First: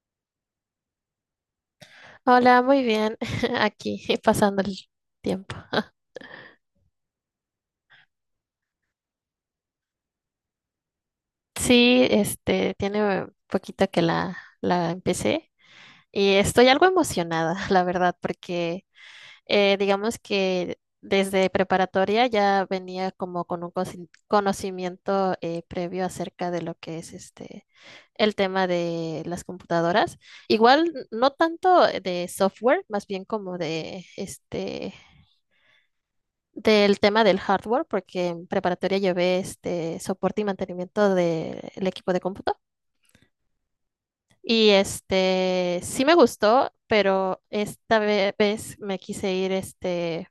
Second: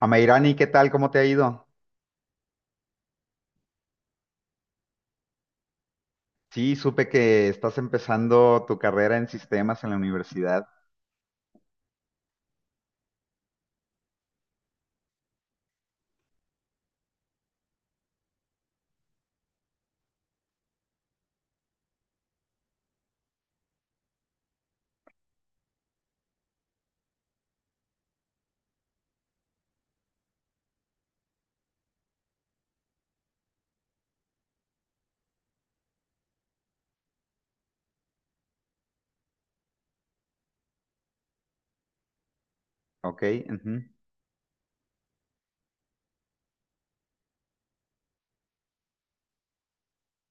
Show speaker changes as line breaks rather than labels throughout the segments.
Amairani, ¿qué tal? ¿Cómo te ha ido?
Hola, muy bien. Aquí pasando el tiempo.
Sí, supe que estás empezando tu carrera en sistemas en la universidad.
Sí, tiene poquito que la empecé y estoy algo emocionada, la verdad, porque digamos que desde preparatoria ya venía como con un conocimiento previo acerca de lo que es el tema de las computadoras. Igual no tanto de software, más bien como de del tema del hardware, porque en preparatoria llevé este soporte y mantenimiento del equipo de cómputo.
Ok, ujú.
Y este sí me gustó, pero esta vez me quise ir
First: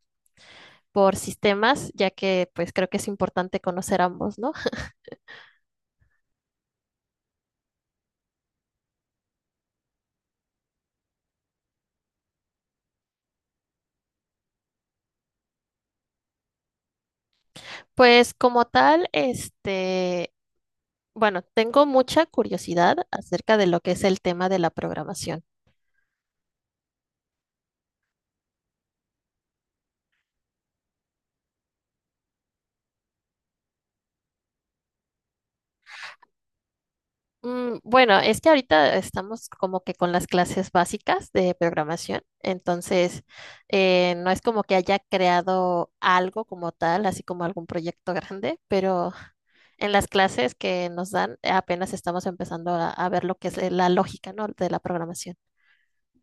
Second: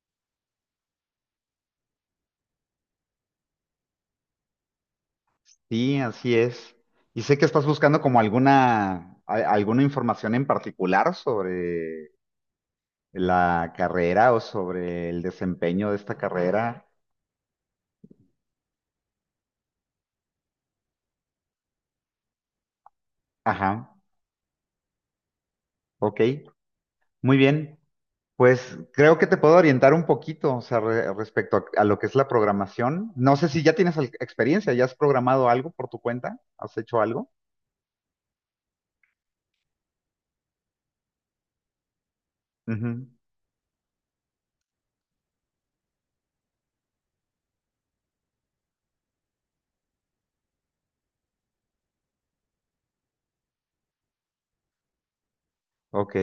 por sistemas, ya que pues creo que es importante conocer ambos, ¿no?
Sí, así es. Y sé que estás buscando como alguna, alguna información en particular sobre la carrera o sobre el desempeño de esta carrera.
Pues como tal, bueno, tengo mucha curiosidad acerca de lo que
Ajá,
es el tema de la programación.
ok, muy bien. Pues creo que te puedo orientar un poquito, o sea, respecto a lo que es la programación. No sé si ya tienes experiencia, ya has programado algo por tu cuenta, has hecho algo.
Bueno, es que ahorita estamos como que con las clases básicas de programación,
Ujú,
entonces no es como que haya creado algo como tal, así como algún proyecto grande, pero en las clases que nos dan apenas estamos empezando a ver lo que es la lógica, ¿no?, de la programación.
ok.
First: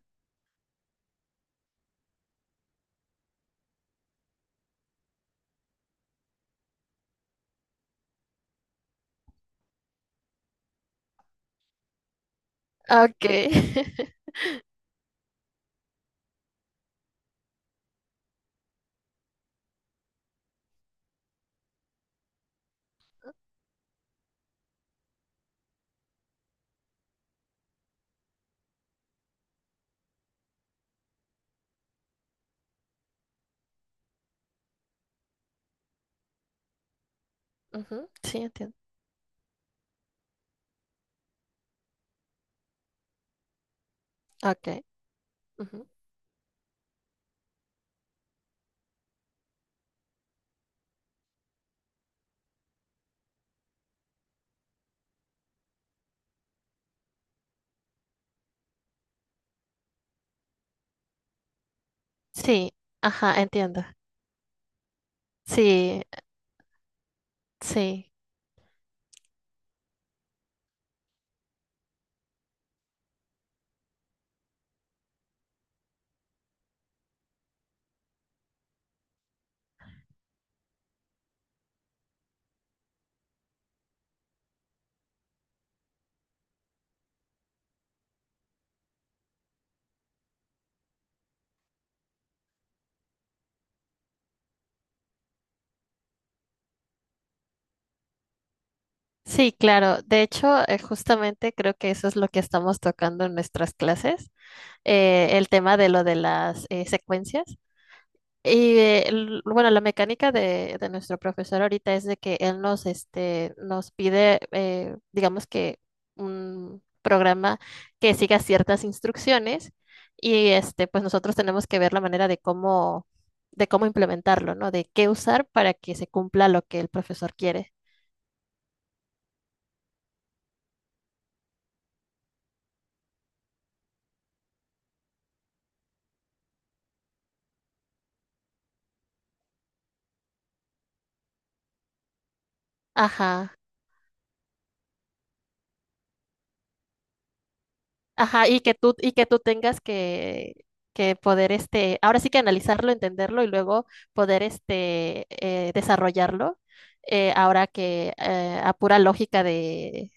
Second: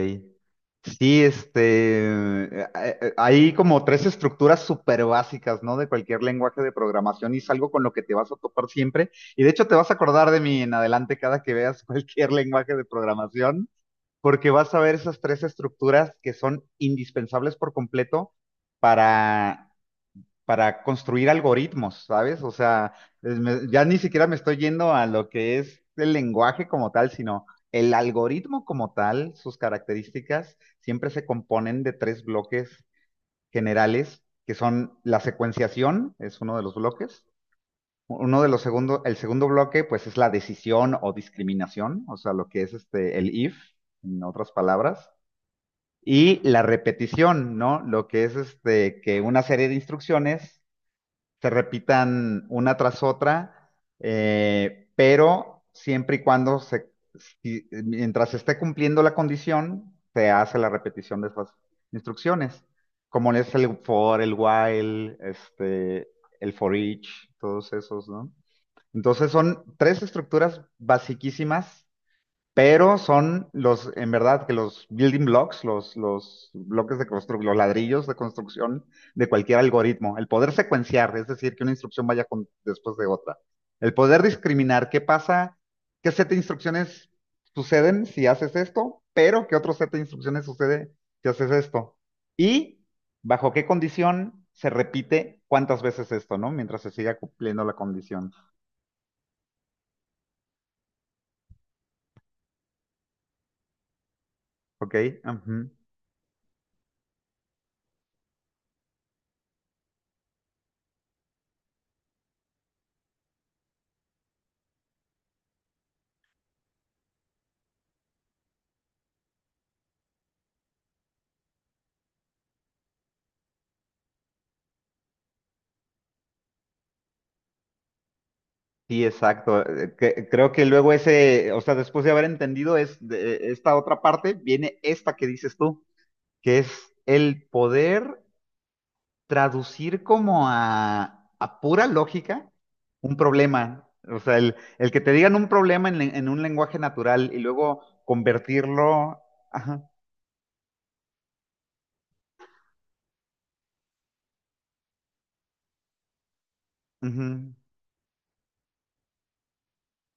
Sí, este, hay como tres estructuras súper básicas, ¿no? De cualquier lenguaje de programación y es algo con lo que te vas a topar siempre. Y de hecho te vas a acordar de mí en adelante cada que veas cualquier lenguaje de
Ah, ok.
programación, porque vas a ver esas tres estructuras que son indispensables por completo para para construir algoritmos, ¿sabes? O sea, ya ni siquiera me estoy yendo a lo que es el lenguaje como tal, sino el algoritmo como tal, sus características siempre se componen de tres bloques generales, que son la secuenciación, es uno de los bloques.
Ujú, sí,
Uno de los
entiendo.
segundos, el segundo bloque, pues es la decisión o discriminación, o sea, lo que es este, el if, en otras
Ok,
palabras.
ujú.
Y la repetición, ¿no? Lo que es este, que una serie de instrucciones se repitan una tras otra, pero siempre y cuando se, mientras se esté cumpliendo la condición, se hace la repetición de esas instrucciones,
Sí,
como
ajá,
es el
entiendo.
for, el while,
Sí,
este, el for each, todos esos,
sí.
¿no? Entonces son tres estructuras basiquísimas pero son los, en verdad, que los building blocks, los bloques de construcción, los ladrillos de construcción de cualquier algoritmo. El poder secuenciar, es decir, que una instrucción vaya después de otra. El poder discriminar qué pasa, qué set de instrucciones suceden si haces esto, pero qué otro set de instrucciones sucede si haces esto. Y bajo qué condición se repite cuántas veces esto, ¿no? Mientras se siga cumpliendo la condición.
Sí, claro. De hecho, justamente creo que eso es lo que estamos tocando en nuestras clases,
¿Ok?
el
Ujú.
tema de lo de las secuencias. Y bueno, la mecánica de nuestro profesor ahorita es de que él nos, nos pide, digamos que un programa que siga ciertas instrucciones y pues nosotros tenemos que ver la manera de cómo implementarlo, ¿no? De qué usar para que se cumpla lo que el profesor quiere.
Sí, exacto. Creo que luego ese, o sea, después de haber entendido es, esta otra parte, viene esta que dices tú, que es el poder traducir como a pura lógica un
Ajá.
problema. O sea, el que te digan un problema en, en un lenguaje natural y luego
Ajá, y
convertirlo.
que tú tengas
Ajá,
que poder, ahora sí que analizarlo, entenderlo y luego poder, desarrollarlo,
ujú.
ahora que a pura lógica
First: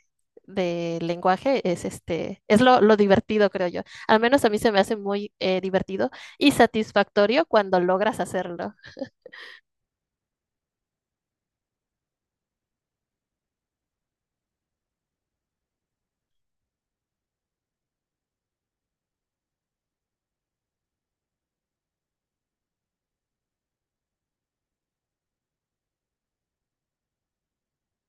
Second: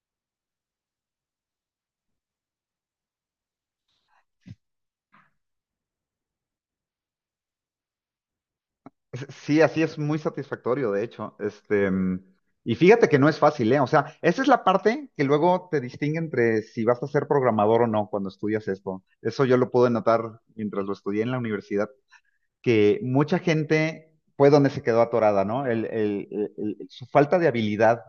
de lenguaje es, es lo divertido, creo yo. Al menos a mí se me hace muy divertido y satisfactorio cuando logras hacerlo.
Sí, así es muy satisfactorio, de hecho. Este, y fíjate que no es fácil, ¿eh? O sea, esa es la parte que luego te distingue entre si vas a ser programador o no cuando estudias esto. Eso yo lo pude notar mientras lo estudié en la universidad, que mucha gente fue donde se quedó atorada, ¿no? Su falta de habilidad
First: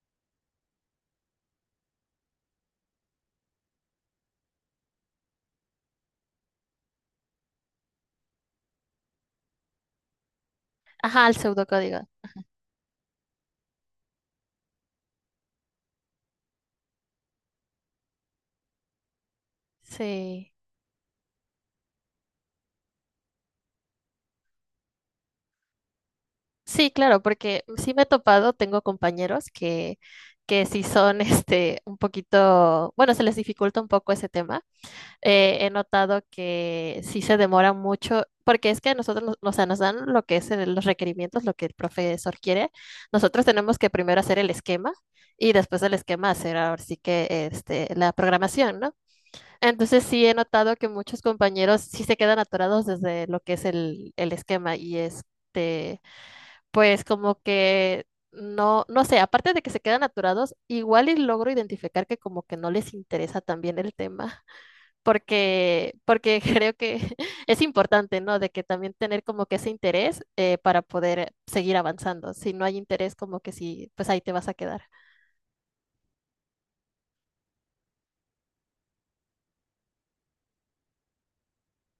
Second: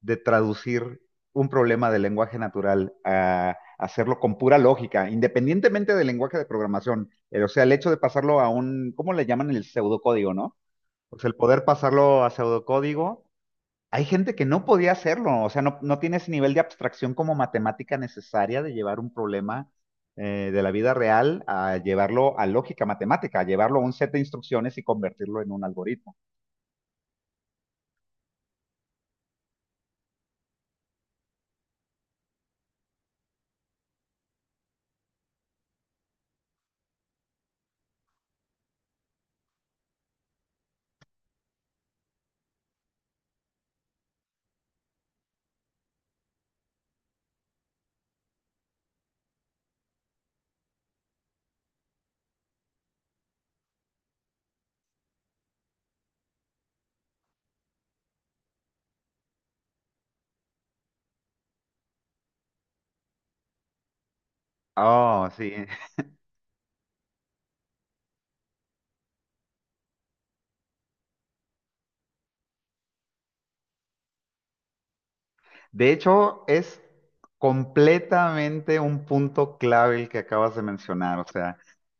de traducir un problema de lenguaje natural a hacerlo con pura lógica, independientemente del lenguaje de programación. O sea, el hecho de pasarlo a un, ¿cómo le llaman? El pseudocódigo, ¿no? Pues
Ajá,
el
el
poder
pseudocódigo.
pasarlo a pseudocódigo. Hay gente que no podía hacerlo, o sea, no, no tiene ese nivel de abstracción como matemática necesaria de llevar un problema
Sí.
de la vida real a llevarlo a lógica matemática, a llevarlo a un set de instrucciones y convertirlo en un algoritmo.
Sí, claro, porque sí me he topado, tengo compañeros que sí son este un poquito, bueno, se les dificulta un poco ese tema. He notado que sí se demora mucho, porque es que a nosotros, o sea, nos dan lo que es los requerimientos, lo que el profesor quiere. Nosotros tenemos que primero hacer el esquema y después del esquema hacer ahora sí que la programación, ¿no? Entonces sí he notado que muchos compañeros sí se quedan atorados desde lo que es el esquema y pues como que no, no sé, aparte de que se quedan aturados, igual y logro identificar que como que no les interesa también el tema,
Oh, sí.
porque creo que es importante, ¿no? De que también tener como que ese interés para poder seguir avanzando. Si no hay interés, como que sí, pues ahí te vas a quedar.
De hecho, es completamente un punto clave el que acabas de mencionar. O sea,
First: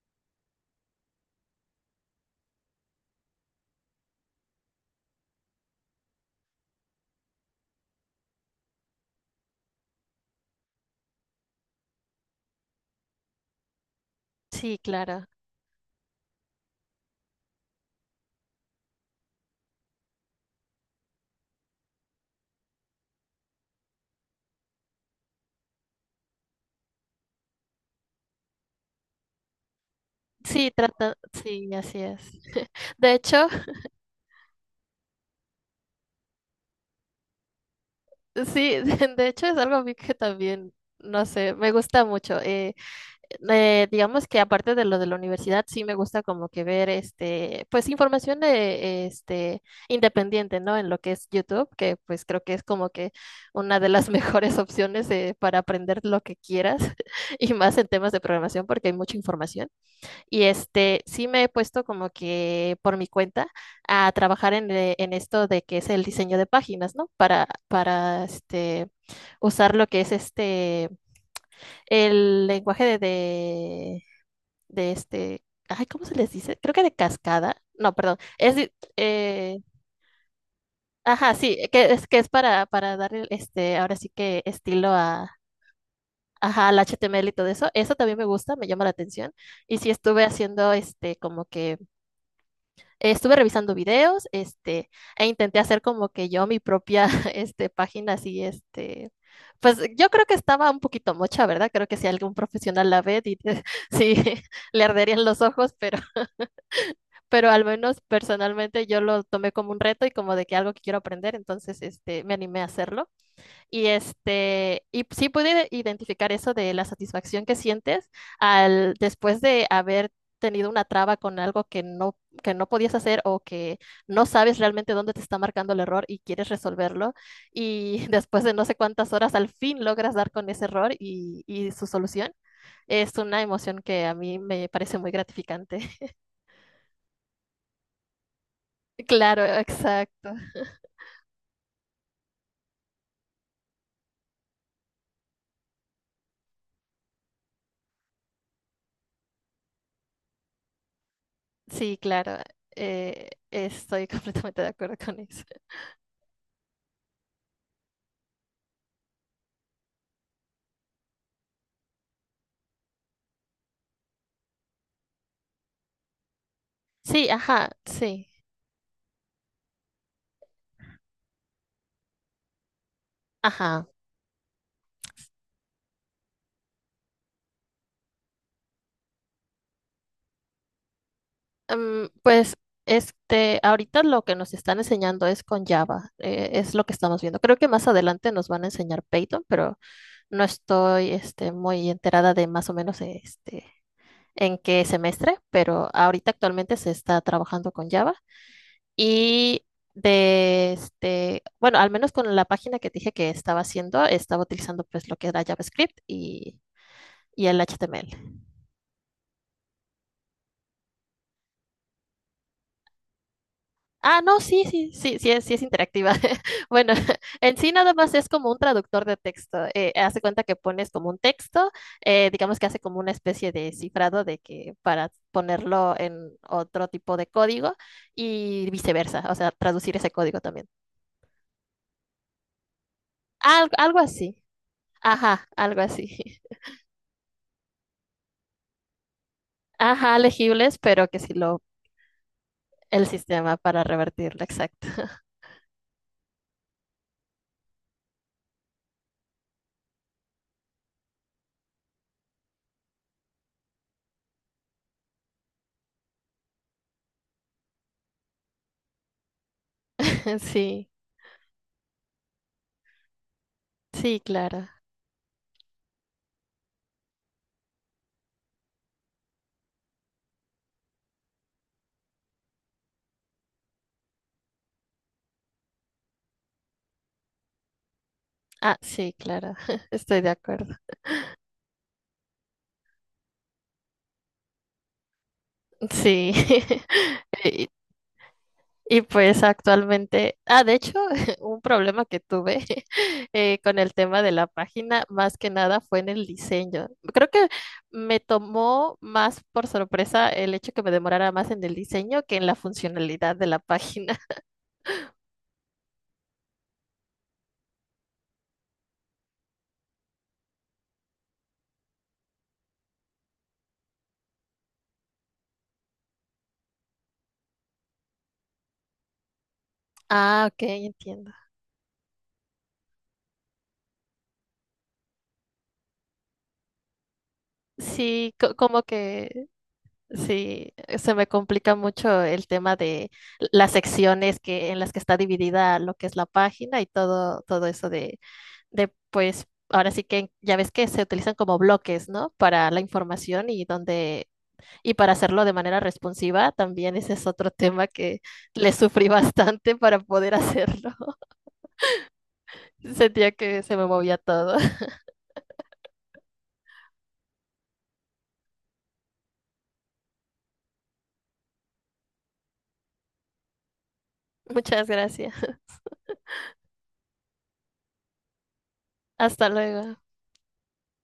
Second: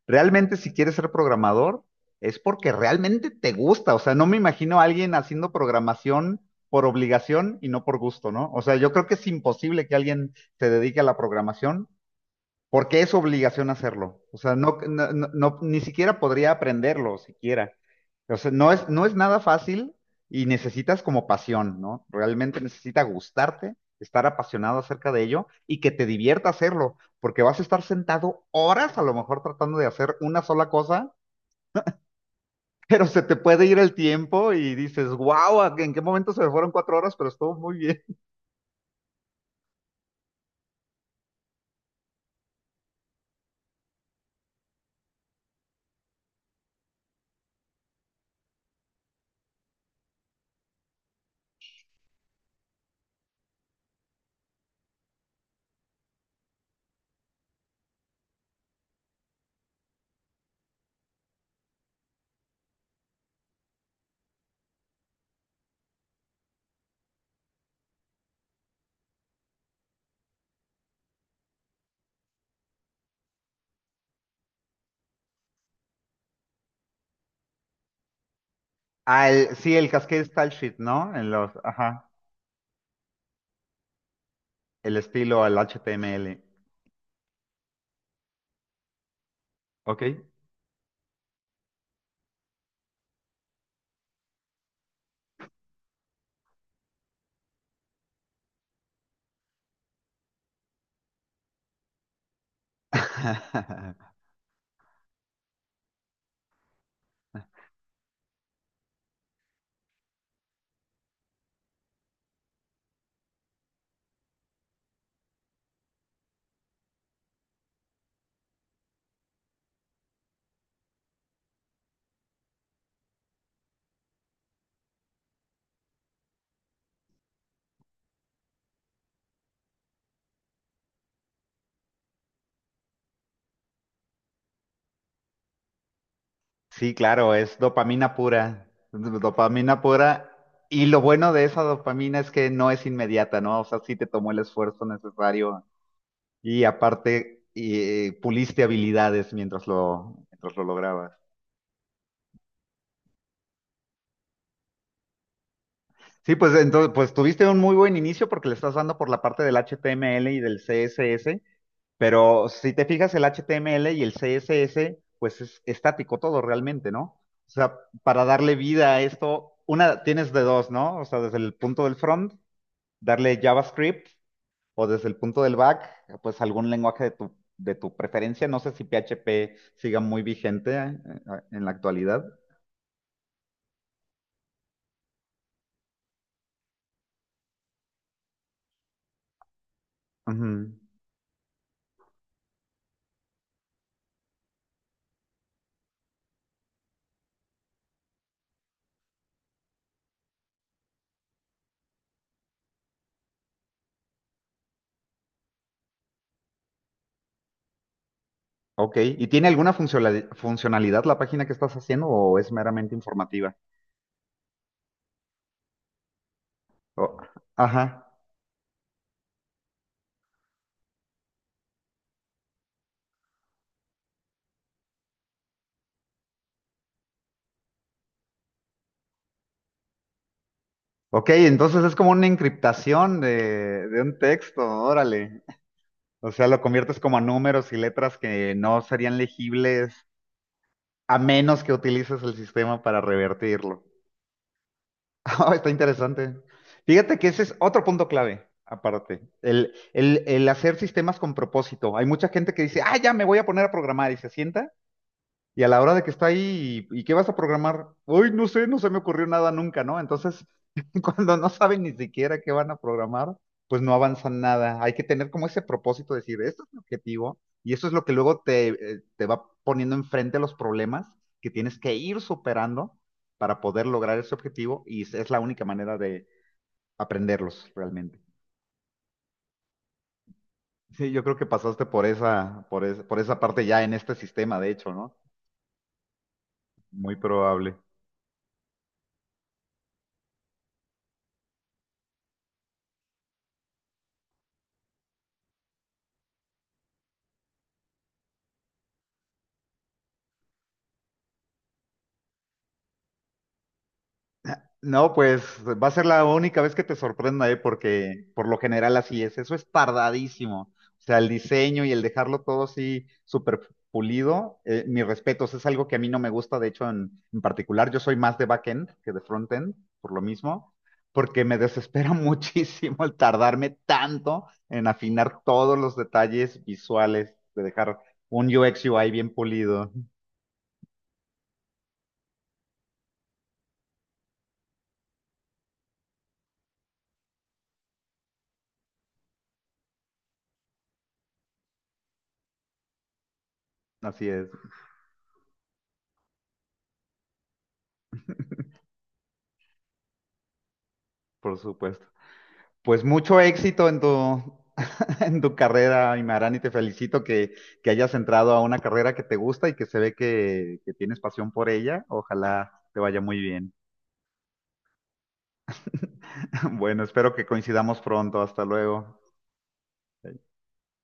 realmente si quieres ser programador, es porque realmente te gusta. O sea, no me imagino a alguien haciendo programación por obligación y no por gusto, ¿no? O sea, yo creo que es imposible que alguien se dedique a la programación porque es obligación hacerlo. O sea, no,
Sí,
no,
claro.
ni siquiera podría aprenderlo, siquiera. O sea, no es, no es nada fácil y necesitas como pasión, ¿no? Realmente necesita gustarte, estar apasionado acerca de ello y que te divierta hacerlo, porque vas a estar sentado horas a lo mejor tratando de hacer una sola
Sí,
cosa,
trata, sí, así es.
pero
De
se te
hecho,
puede ir el tiempo y dices, wow, ¿en qué momento se me fueron cuatro horas? Pero estuvo muy bien.
sí, de hecho es algo a mí que también, no sé, me gusta mucho. Digamos que aparte de lo de la universidad, sí me gusta como que ver pues información de independiente, ¿no? En lo que es YouTube, que pues creo que es como que una de las mejores opciones para aprender lo que quieras y más en temas de programación porque hay mucha información. Y sí me he puesto como que por mi cuenta a trabajar en esto de que es el diseño de páginas, ¿no? Para usar lo que es el lenguaje de ay, ¿cómo se les dice? Creo que de cascada. No, perdón.
Ah, sí, el Cascade Style Sheet, ¿no? En
Ajá,
los,
sí,
ajá,
que es para darle ahora sí que estilo
el
a
estilo, el HTML.
ajá, al HTML y todo eso. Eso también me gusta, me llama la atención. Y sí estuve
Ok.
haciendo este como que estuve revisando videos, e intenté hacer como que yo mi propia este página así este. Pues yo creo que estaba un poquito mocha, ¿verdad? Creo que si algún profesional la ve, sí, le arderían los ojos, pero al menos personalmente yo lo tomé como un reto y como de que algo que quiero aprender, entonces me animé a hacerlo. Y, y sí pude identificar eso de la satisfacción que sientes al, después de haber tenido una traba con algo que no podías hacer o que no sabes realmente dónde te está marcando el error y quieres resolverlo. Y después de no sé cuántas horas, al fin logras dar con ese error y su solución. Es una emoción que a mí me parece muy gratificante.
Sí, claro, es dopamina pura,
Claro,
dopamina pura.
exacto.
Y lo bueno de esa dopamina es que no es inmediata, ¿no? O sea, sí te tomó el esfuerzo necesario y aparte puliste habilidades mientras lo lograbas.
Sí, claro, estoy completamente de acuerdo con eso.
Sí, pues entonces, pues tuviste un muy buen inicio porque le estás dando por la parte del HTML y del CSS. Pero si te fijas, el HTML y el CSS, pues es estático todo realmente, ¿no?
Sí,
O
ajá,
sea, para
sí,
darle vida a esto, una tienes de dos, ¿no? O sea, desde el punto del front, darle
ajá.
JavaScript, o desde el punto del back, pues algún lenguaje de tu preferencia. No sé si PHP siga muy vigente en la actualidad.
Pues ahorita lo que nos están enseñando es con Java, es lo que estamos viendo. Creo que más adelante nos van a enseñar Python, pero no
Ujú.
estoy muy enterada de más o menos en qué semestre, pero ahorita actualmente se está trabajando con Java. Y de bueno, al menos con la página que te dije que estaba haciendo, estaba utilizando pues lo que era JavaScript y el HTML.
Ok, ¿y tiene alguna funcionalidad la página que estás haciendo o es meramente informativa?
Ah, no, sí, sí, sí, sí es interactiva. Bueno,
O-
en sí nada
ajá.
más es como un traductor de texto. Hace cuenta que pones como un texto, digamos que hace como una especie de cifrado de que para ponerlo en otro tipo de código y viceversa, o sea, traducir ese código también.
Ok, entonces es como una encriptación
Algo
de un
así.
texto, órale.
Ajá, algo
O
así.
sea, lo conviertes como a números y letras que no serían legibles
Ajá, legibles, pero
a
que sí lo,
menos que utilices el sistema para
el sistema
revertirlo.
para revertirlo, exacto.
Ah, está interesante. Fíjate que ese es otro punto clave, aparte. El hacer sistemas con propósito. Hay mucha gente que dice, ah, ya me voy a poner a programar y se sienta. Y a la hora de que está ahí, y qué vas a programar? Uy, no sé, no se me ocurrió nada nunca, ¿no? Entonces,
Sí,
cuando no saben ni siquiera qué van a programar, pues no
sí,
avanzan
claro.
nada. Hay que tener como ese propósito de decir, esto es mi objetivo, y eso es lo que luego te, te va poniendo enfrente los problemas que tienes que ir superando para poder lograr ese objetivo, y es la única manera de aprenderlos realmente.
Ah, sí, claro. Estoy de acuerdo.
Sí, yo creo que pasaste por esa, por esa parte ya en este sistema, de hecho, ¿no?
Sí.
Muy
Y,
probable.
y pues actualmente, ah, de hecho, un problema que tuve con el tema de la página, más que nada fue en el diseño. Creo que me tomó más por sorpresa el hecho que me demorara más en el diseño que en la funcionalidad de la página.
No, pues va a ser la única vez que te sorprenda, ¿eh? Porque por lo general así es. Eso es tardadísimo. O sea, el diseño y el dejarlo todo así súper pulido, mis respetos, es algo que a mí no me gusta, de hecho, en particular. Yo soy más de backend que de frontend, por lo
Ah, ok,
mismo,
entiendo.
porque me desespera muchísimo el tardarme tanto en afinar todos los detalles visuales, de dejar
Sí,
un
como
UX UI bien
que
pulido.
sí, se me complica mucho el tema de las secciones que, en las que está dividida lo que es la página y todo, todo eso de, pues, ahora sí que ya ves que se utilizan como bloques, ¿no? Para la información y
Así
donde,
es,
y para hacerlo de manera responsiva, también ese es otro tema que le sufrí bastante para poder hacerlo.
por supuesto. Pues
Sentía
mucho
que se me
éxito en tu,
movía todo.
en tu carrera, Imarán, y te felicito que hayas entrado a una carrera que te gusta y que se ve que tienes pasión por ella. Ojalá te vaya muy bien.
Muchas gracias.
Bueno, espero que coincidamos pronto. Hasta luego.
Hasta luego.